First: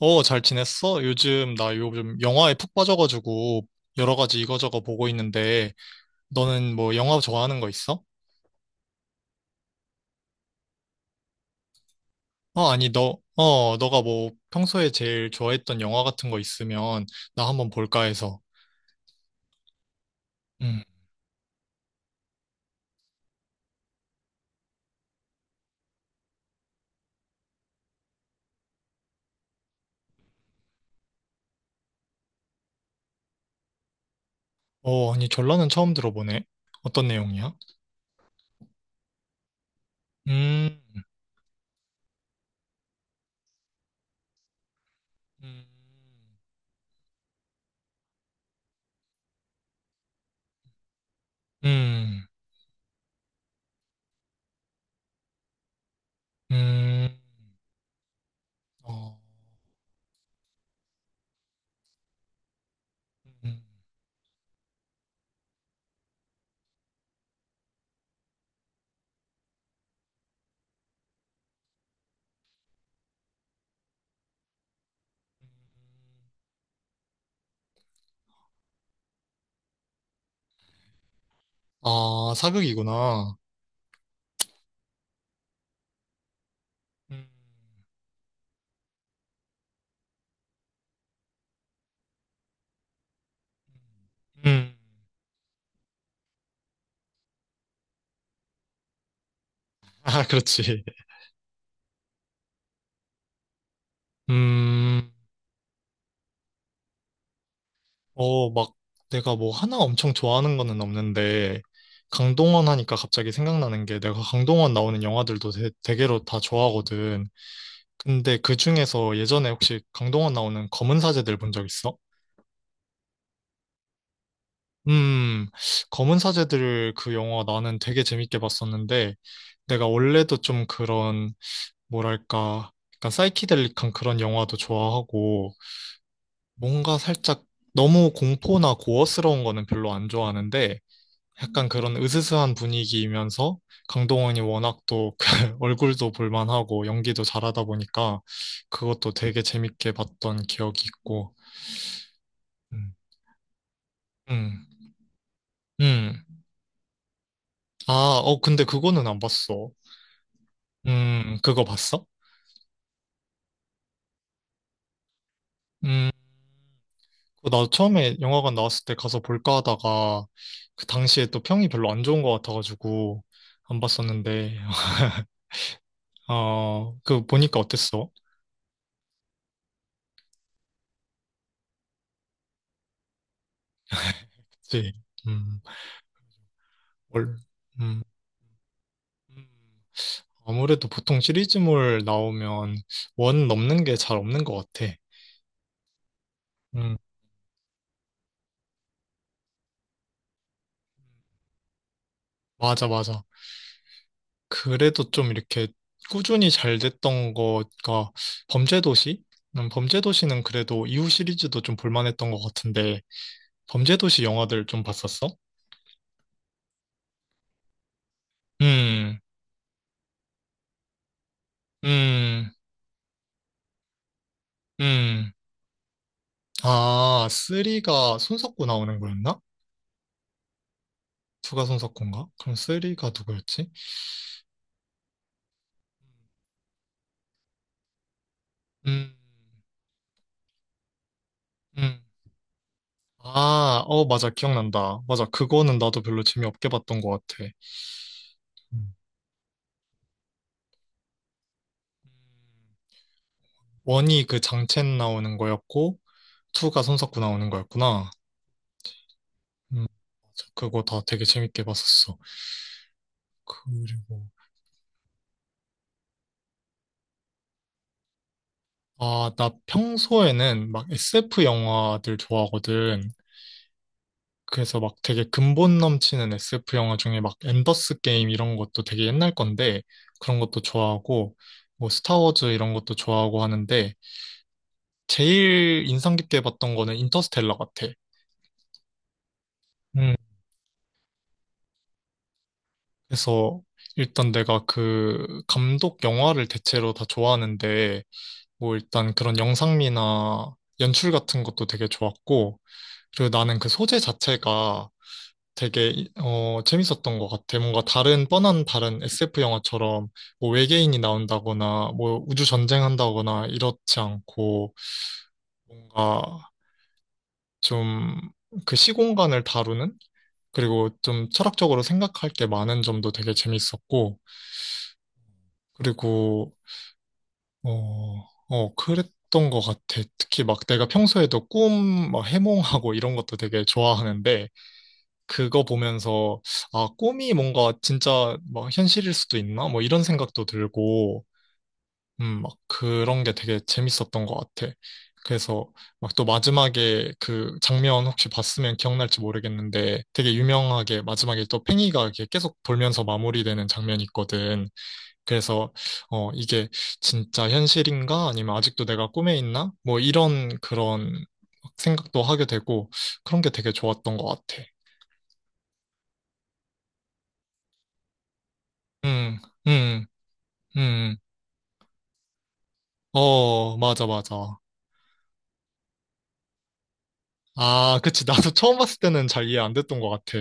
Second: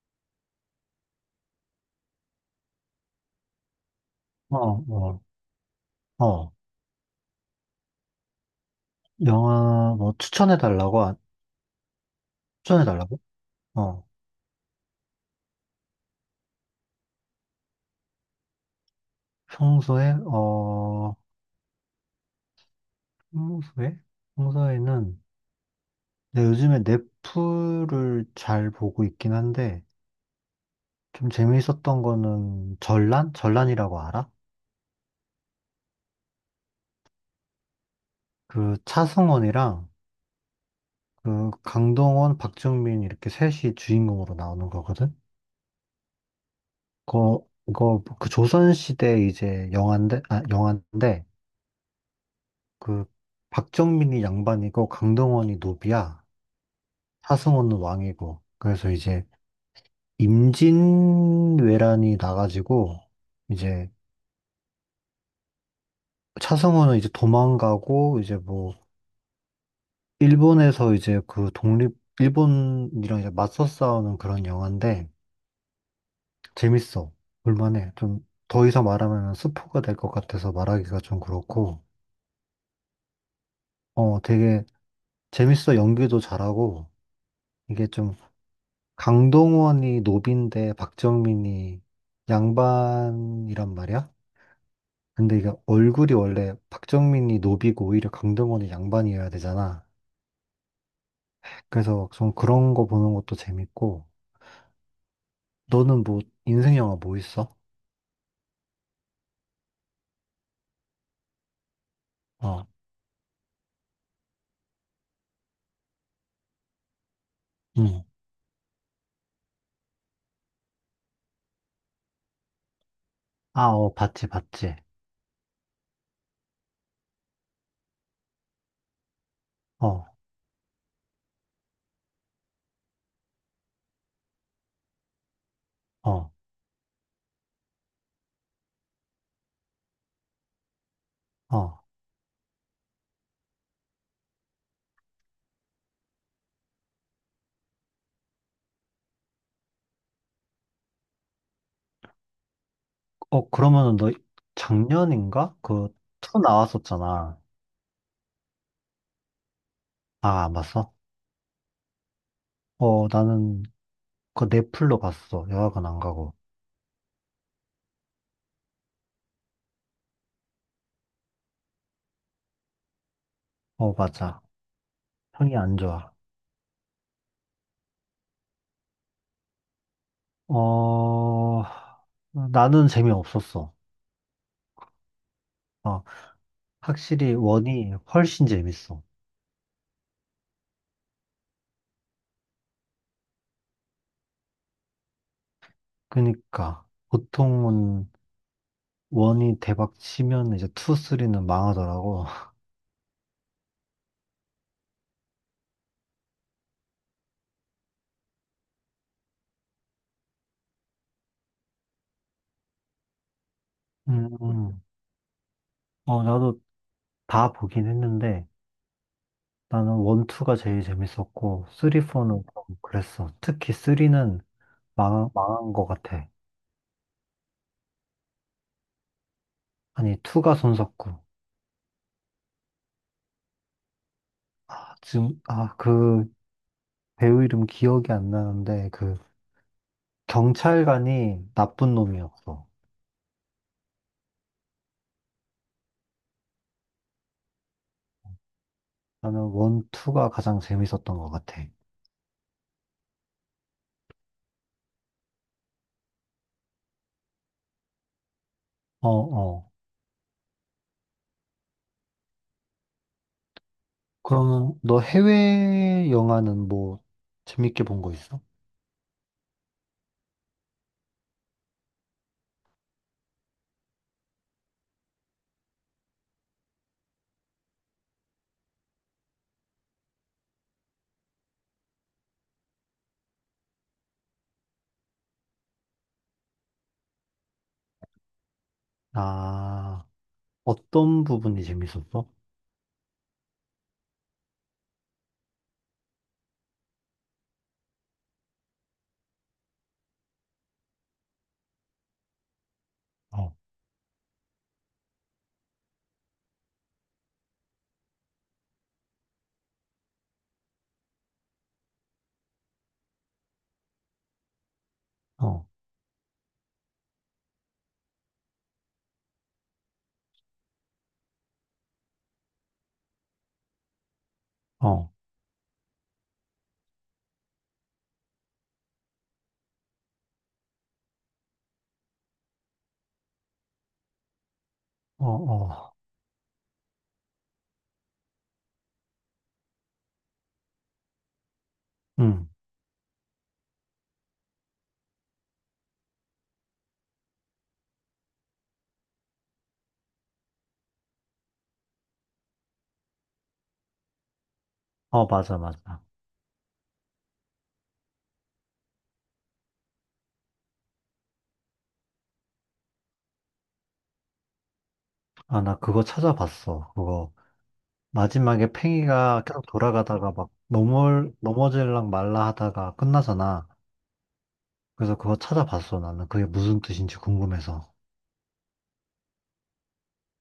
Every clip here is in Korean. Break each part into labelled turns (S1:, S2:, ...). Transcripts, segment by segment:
S1: 어, 잘 지냈어? 요즘 나 요즘 영화에 푹 빠져가지고 여러 가지
S2: 어,
S1: 이거저거 보고
S2: 어,
S1: 있는데
S2: 어.
S1: 너는 뭐 영화 좋아하는 거 있어?
S2: 영화 뭐 추천해 달라고? 아,
S1: 어,
S2: 추천해
S1: 아니 너,
S2: 달라고?
S1: 어, 너가
S2: 어.
S1: 뭐 평소에 제일 좋아했던 영화 같은 거 있으면 나 한번 볼까 해서.
S2: 평소에,
S1: 음.
S2: 평소에? 평소에는 내 요즘에 넷플을 잘 보고 있긴 한데 좀 재미있었던 거는 전란? 전란이라고 알아?
S1: 어, 아니 전라는 처음 들어보네. 어떤 내용이야?
S2: 그 차승원이랑
S1: 음,
S2: 그 강동원, 박정민 이렇게 셋이 주인공으로 나오는 거거든?
S1: 음,
S2: 그거 그 조선시대 이제 영화인데, 아, 영화인데
S1: 음,
S2: 그 박정민이 양반이고 강동원이 노비야.
S1: 음,
S2: 하승우는 왕이고. 그래서
S1: 어,
S2: 이제 임진왜란이 나가지고
S1: 음.
S2: 이제 차승원은 이제 도망가고 이제 뭐 일본에서 이제 그 독립 일본이랑 이제 맞서 싸우는 그런 영화인데 재밌어. 볼만해. 좀 더 이상 말하면 스포가 될 것 같아서 말하기가 좀 그렇고
S1: 아, 사극이구나.
S2: 어 되게 재밌어. 연기도 잘하고
S1: 음,
S2: 이게 좀 강동원이 노빈데 박정민이 양반이란 말이야?
S1: 음.
S2: 근데 이게 얼굴이 원래 박정민이 노비고 오히려 강동원이 양반이어야 되잖아.
S1: 아, 그렇지.
S2: 그래서 좀 그런 거 보는 것도 재밌고.
S1: 음.
S2: 너는 뭐 인생 영화 뭐 있어?
S1: 어, 막 내가 뭐 하나 엄청 좋아하는 거는 없는데,
S2: 어,
S1: 강동원 하니까 갑자기 생각나는 게 내가 강동원 나오는 영화들도 대개로 다 좋아하거든.
S2: 응.
S1: 근데 그 중에서 예전에 혹시 강동원 나오는 검은 사제들 본 적 있어?
S2: 아, 어, 봤지, 봤지.
S1: 음, 검은 사제들 그 영화 나는 되게 재밌게 봤었는데, 내가
S2: 어,
S1: 원래도 좀 그런, 뭐랄까, 약간 사이키델릭한 그런 영화도 좋아하고,
S2: 어,
S1: 뭔가 살짝 너무 공포나 고어스러운 거는 별로 안 좋아하는데, 약간
S2: 어.
S1: 그런 으스스한 분위기이면서 강동원이 워낙 또 그 얼굴도 볼만하고 연기도 잘하다 보니까 그것도 되게 재밌게 봤던 기억이 있고. 음.
S2: 어, 그러면은 너
S1: 음.
S2: 작년인가? 그,
S1: 음.
S2: 투 나왔었잖아.
S1: 아, 어, 근데 그거는 안 봤어.
S2: 아, 안 봤어?
S1: 그거 봤어?
S2: 어, 나는 그 넷플로 봤어. 영화관 안
S1: 음,
S2: 가고.
S1: 그거 나 처음에 영화관 나왔을 때 가서 볼까 하다가 그 당시에 또 평이 별로 안 좋은 것 같아가지고 안
S2: 어, 맞아.
S1: 봤었는데,
S2: 형이 안 좋아.
S1: 어, 그 보니까 어땠어?
S2: 어, 나는 재미없었어.
S1: 그치? 음,
S2: 어, 확실히
S1: 뭘,
S2: 원이
S1: 음.
S2: 훨씬 재밌어.
S1: 음. 아무래도 보통 시리즈물 나오면 원 넘는 게 잘 없는 것 같아.
S2: 그러니까
S1: 음,
S2: 보통은 원이 대박 치면 이제 투, 쓰리는 망하더라고.
S1: 맞아, 맞아. 그래도 좀 이렇게 꾸준히 잘 됐던 거가 범죄도시? 범죄도시는 그래도 이후 시리즈도 좀 볼만했던 것 같은데, 범죄도시
S2: 음,
S1: 영화들 좀
S2: 음.
S1: 봤었어?
S2: 어, 나도 다 보긴 했는데
S1: 음,
S2: 나는 원, 투가 제일 재밌었고 쓰리, 포는
S1: 음,
S2: 좀 그랬어. 특히 쓰리는 망,
S1: 음.
S2: 망한 것 같아.
S1: 아, 쓰리가 손석구 나오는 거였나?
S2: 아니, 투가 손석구.
S1: 2가 손석구인가? 그럼 쓰리가 누구였지?
S2: 아, 지금, 아, 그 배우 이름 기억이 안 나는데
S1: 음,
S2: 그 경찰관이 나쁜
S1: 음.
S2: 놈이었어.
S1: 아, 어, 맞아. 기억난다. 맞아. 그거는 나도 별로 재미없게 봤던 것 같아. 음.
S2: 나는 원, 투가 가장 재밌었던 것 같아.
S1: 원이 그 장첸 나오는 거였고, 투가 손석구 나오는 거였구나.
S2: 어, 어.
S1: 음, 맞아. 그거 다 되게 재밌게 봤었어. 그리고,
S2: 그러면 너 해외 영화는 뭐 재밌게 본 거 있어?
S1: 아, 나 평소에는 막 SF 영화들 좋아하거든. 그래서 막 되게 근본 넘치는 SF 영화 중에 막 엔더스 게임 이런 것도 되게 옛날 건데, 그런 것도 좋아하고, 뭐 스타워즈 이런 것도 좋아하고 하는데, 제일 인상 깊게 봤던 거는 인터스텔라 같아.
S2: 아,
S1: 음,
S2: 어떤 부분이 재밌었어?
S1: 그래서 일단 내가 그 감독 영화를 대체로 다 좋아하는데 뭐 일단 그런 영상미나 연출 같은 것도 되게 좋았고 그리고
S2: 어,
S1: 나는 그 소재 자체가 되게 재밌었던 것 같아. 뭔가 다른 뻔한 다른 SF 영화처럼 뭐 외계인이 나온다거나 뭐 우주 전쟁한다거나 이렇지 않고
S2: 어,
S1: 뭔가 좀 그 시공간을 다루는 그리고 좀 철학적으로 생각할 게 많은 점도 되게 재밌었고,
S2: 어,
S1: 그리고, 그랬던 것 같아. 특히 막 내가 평소에도 꿈, 막 해몽하고 이런 것도 되게 좋아하는데,
S2: 어,
S1: 그거
S2: 어.
S1: 보면서, 아, 꿈이 뭔가 진짜 막 현실일 수도 있나? 뭐 이런 생각도 들고,
S2: 응.
S1: 막 그런 게 되게 재밌었던 것 같아. 그래서 막 또 마지막에 그 장면 혹시 봤으면 기억날지 모르겠는데 되게 유명하게 마지막에 또 팽이가 이렇게 계속 돌면서 마무리되는 장면이 있거든.
S2: 어, 맞아,
S1: 그래서
S2: 맞아.
S1: 이게 진짜 현실인가? 아니면 아직도 내가 꿈에 있나? 뭐 이런 그런 생각도 하게 되고 그런 게 되게 좋았던 것 같아.
S2: 아, 나 그거 찾아봤어. 그거 마지막에
S1: 음,
S2: 팽이가 계속
S1: 음,
S2: 돌아가다가 막
S1: 음.
S2: 넘어, 넘어질랑 말라 하다가 끝나잖아.
S1: 어, 맞아, 맞아.
S2: 그래서 그거 찾아봤어. 나는 그게 무슨 뜻인지 궁금해서.
S1: 아, 그치. 나도 처음 봤을 때는 잘 이해 안 됐던 것 같아.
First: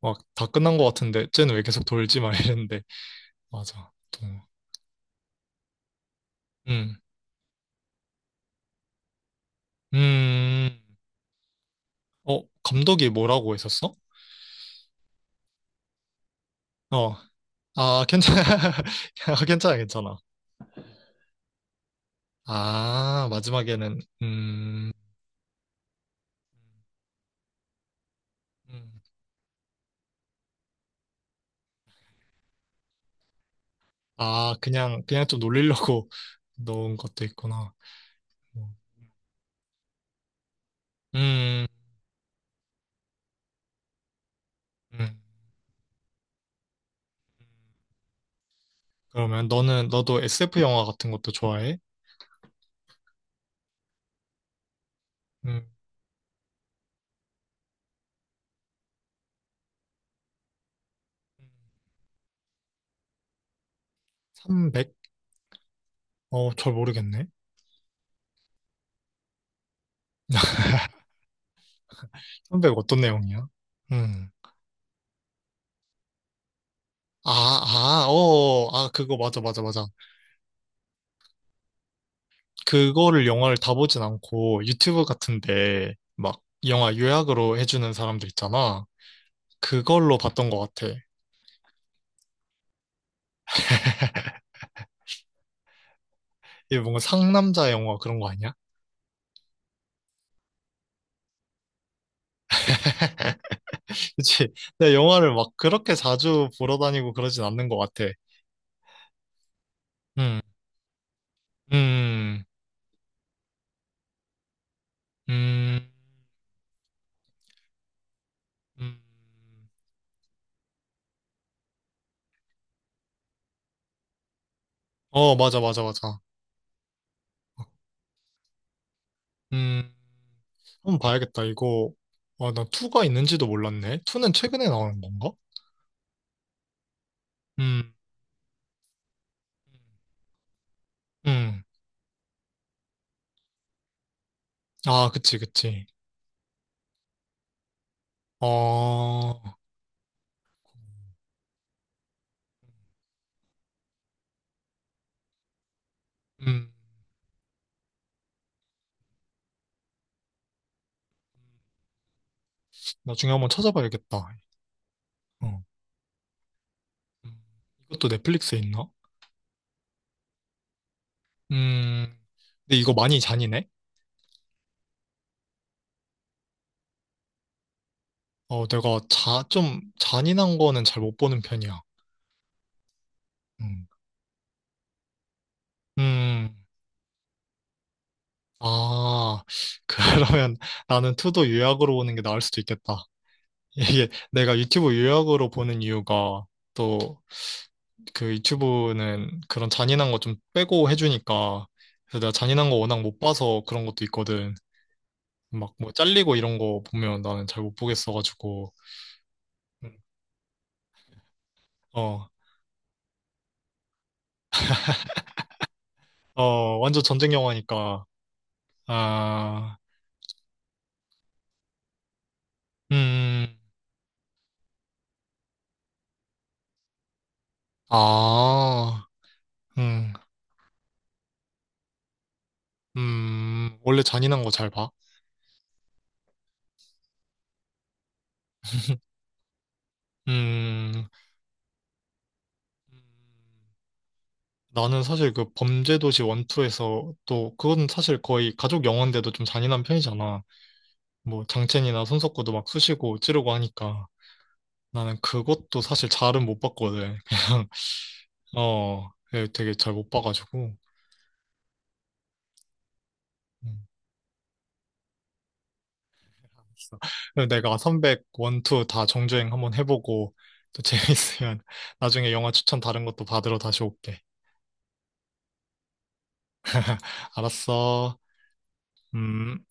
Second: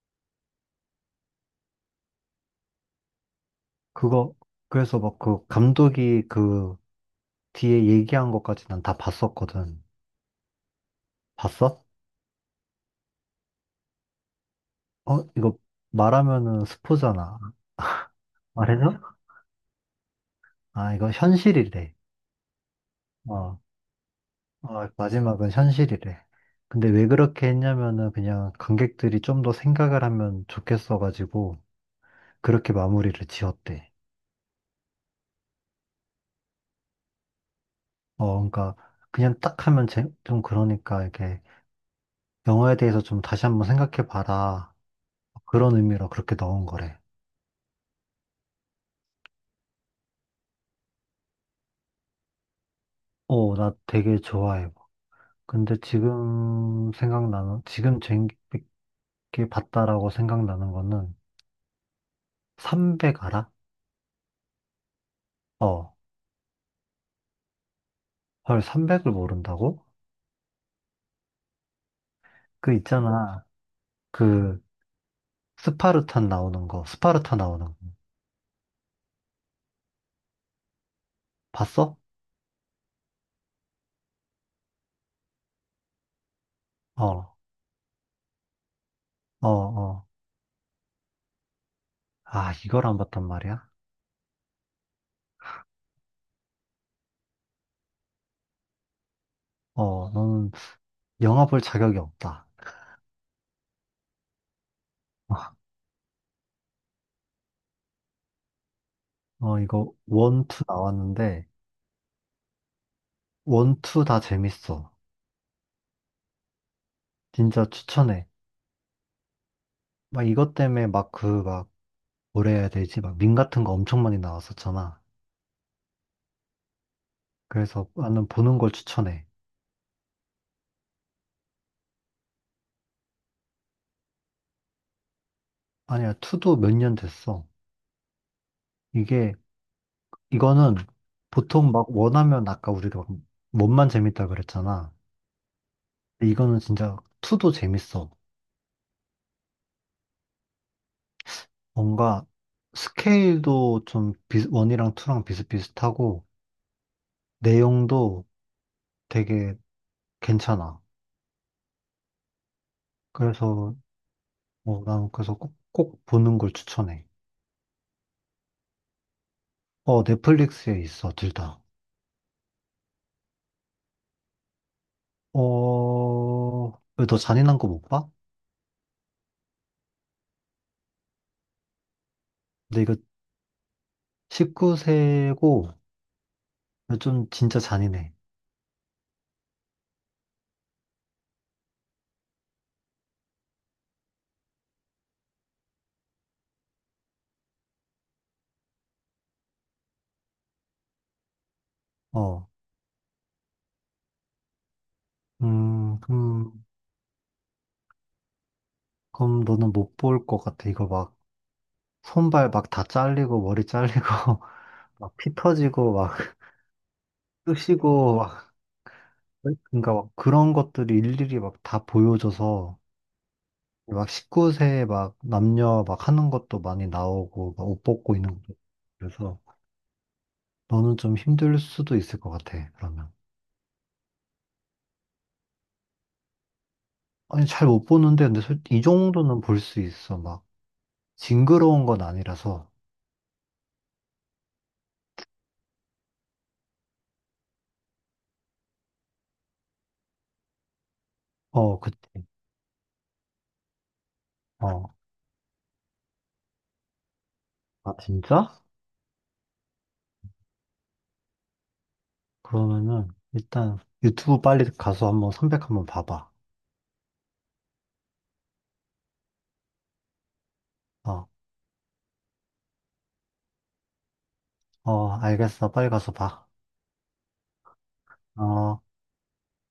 S1: 막, 다 끝난 것 같은데, 쟤는 왜 계속 돌지? 막 이랬는데. 맞아. 또,
S2: 그거 그래서 막 그 감독이 그
S1: 음,
S2: 뒤에 얘기한 것까지 난 다 봤었거든.
S1: 음,
S2: 봤어?
S1: 어, 감독이 뭐라고 했었어?
S2: 어, 이거 말하면은
S1: 어,
S2: 스포잖아.
S1: 아, 괜찮아.
S2: 말해줘?
S1: 아, 괜찮아, 괜찮아.
S2: 아, 이거 현실이래.
S1: 아,
S2: 어,
S1: 마지막에는,
S2: 어, 마지막은 현실이래. 근데 왜 그렇게 했냐면은 그냥
S1: 음.
S2: 관객들이 좀 더 생각을 하면 좋겠어가지고 그렇게 마무리를 지었대.
S1: 아, 그냥 좀 놀리려고 넣은 것도 있구나.
S2: 어, 그러니까 그냥 딱 하면 제- 좀 그러니까 이렇게
S1: 음,
S2: 영화에 대해서 좀 다시 한번 생각해봐라.
S1: 음.
S2: 그런 의미로 그렇게 넣은 거래.
S1: 그러면 너도 SF 영화 같은 것도 좋아해?
S2: 어, 나 되게 좋아해.
S1: 음,
S2: 근데 지금 생각나는, 지금 재밌게 봤다라고 생각나는 거는 300 알아?
S1: 300?
S2: 어,
S1: 어, 잘 모르겠네.
S2: 헐, 300을 모른다고? 그
S1: 선배가 어떤
S2: 있잖아.
S1: 내용이야? 음.
S2: 그 스파르탄 나오는 거,
S1: 아,
S2: 스파르타 나오는 거.
S1: 아, 어, 어, 아, 그거 맞아, 맞아, 맞아.
S2: 봤어?
S1: 그거를 영화를 다 보진 않고 유튜브 같은데 막 영화
S2: 어,
S1: 요약으로 해주는 사람들 있잖아.
S2: 어.
S1: 그걸로 봤던 것 같아.
S2: 아, 이걸 안 봤단 말이야?
S1: 이게 뭔가 상남자 영화 그런 거 아니야?
S2: 어, 너는 영화 볼 자격이 없다.
S1: 그치? 내가 영화를 막 그렇게 자주 보러 다니고 그러진 않는 것 같아.
S2: 어, 이거
S1: 음,
S2: 원투 나왔는데
S1: 음,
S2: 원투 다 재밌어.
S1: 음,
S2: 진짜 추천해.
S1: 음.
S2: 막 이것 때문에 막 그 막 뭐라 해야 되지? 막 밈 같은 거 엄청 많이 나왔었잖아.
S1: 어, 맞아, 맞아, 맞아.
S2: 그래서 나는 보는 걸 추천해.
S1: 음, 한번 봐야겠다. 이거, 아, 난 2가 있는지도 몰랐네. 2는 최근에 나오는 건가?
S2: 아니야, 투도 몇 년 됐어.
S1: 음,
S2: 이게, 이거는
S1: 음.
S2: 보통 막 원하면 아까 우리가 원만 재밌다 그랬잖아.
S1: 아, 그치, 그치.
S2: 근데 이거는 진짜 투도 재밌어.
S1: 어,
S2: 뭔가 스케일도 좀 비, 원이랑 투랑 비슷비슷하고
S1: 음.
S2: 내용도 되게 괜찮아.
S1: 나중에 한번
S2: 그래서
S1: 찾아봐야겠다.
S2: 뭐 나는 그래서 꼭,
S1: 어.
S2: 꼭 보는 걸 추천해.
S1: 음. 이것도 넷플릭스에 있나?
S2: 어, 넷플릭스에 있어, 둘 다.
S1: 음, 근데 이거 많이 잔인해?
S2: 어, 왜 너 잔인한 거 못 봐?
S1: 어, 내가 좀 잔인한 거는 잘 못 보는 편이야.
S2: 근데 이거
S1: 음,
S2: 19세고
S1: 음.
S2: 좀 진짜 잔인해.
S1: 아, 그러면 나는 투도 요약으로 보는 게 나을 수도 있겠다. 이게 내가 유튜브 요약으로 보는 이유가 또 그 유튜브는 그런 잔인한 거 좀 빼고 해주니까 그래서 내가
S2: 어.
S1: 잔인한 거 워낙 못 봐서 그런 것도 있거든. 막 뭐 잘리고 이런
S2: 그럼,
S1: 거 보면 나는 잘 못 보겠어가지고
S2: 그럼 너는
S1: 음,
S2: 못 볼 것 같아. 이거 막
S1: 어,
S2: 손발 막 다 잘리고 머리 잘리고 막 피 터지고 막
S1: 어, 완전 전쟁 영화니까
S2: 쑤시고 막
S1: 아,
S2: 그러니까 막 그런 것들이 일일이 막 다 보여줘서
S1: 음, 음.
S2: 막 19세 막 남녀 막 하는 것도 많이 나오고 막 옷 벗고 있는 것도
S1: 아,
S2: 그래서
S1: 음,
S2: 너는 좀 힘들 수도 있을 것 같아. 그러면
S1: 원래 잔인한 거 잘 봐?
S2: 아니 잘 못 보는데 근데 솔- 이 정도는 볼 수 있어. 막
S1: 음,
S2: 징그러운 건 아니라서
S1: 나는 사실 그 범죄도시 원투에서 또 그건 사실 거의 가족 영화인데도 좀 잔인한 편이잖아. 뭐
S2: 어 그치.
S1: 장첸이나 손석구도 막 쑤시고 찌르고 하니까
S2: 어.
S1: 나는 그것도 사실 잘은 못 봤거든. 그냥
S2: 아, 진짜?
S1: 어 예, 되게 잘 못 봐가지고.
S2: 그러면은, 일단,
S1: 음,
S2: 유튜브 빨리 가서 한번 선백 한번 봐봐.
S1: 그래서 내가 선백 원투 다 정주행 한번 해보고 또
S2: 어,
S1: 재밌으면 나중에 영화 추천 다른 것도 받으러 다시 올게.
S2: 어, 알겠어. 빨리 가서 봐.
S1: 알았어.
S2: 어.
S1: 음.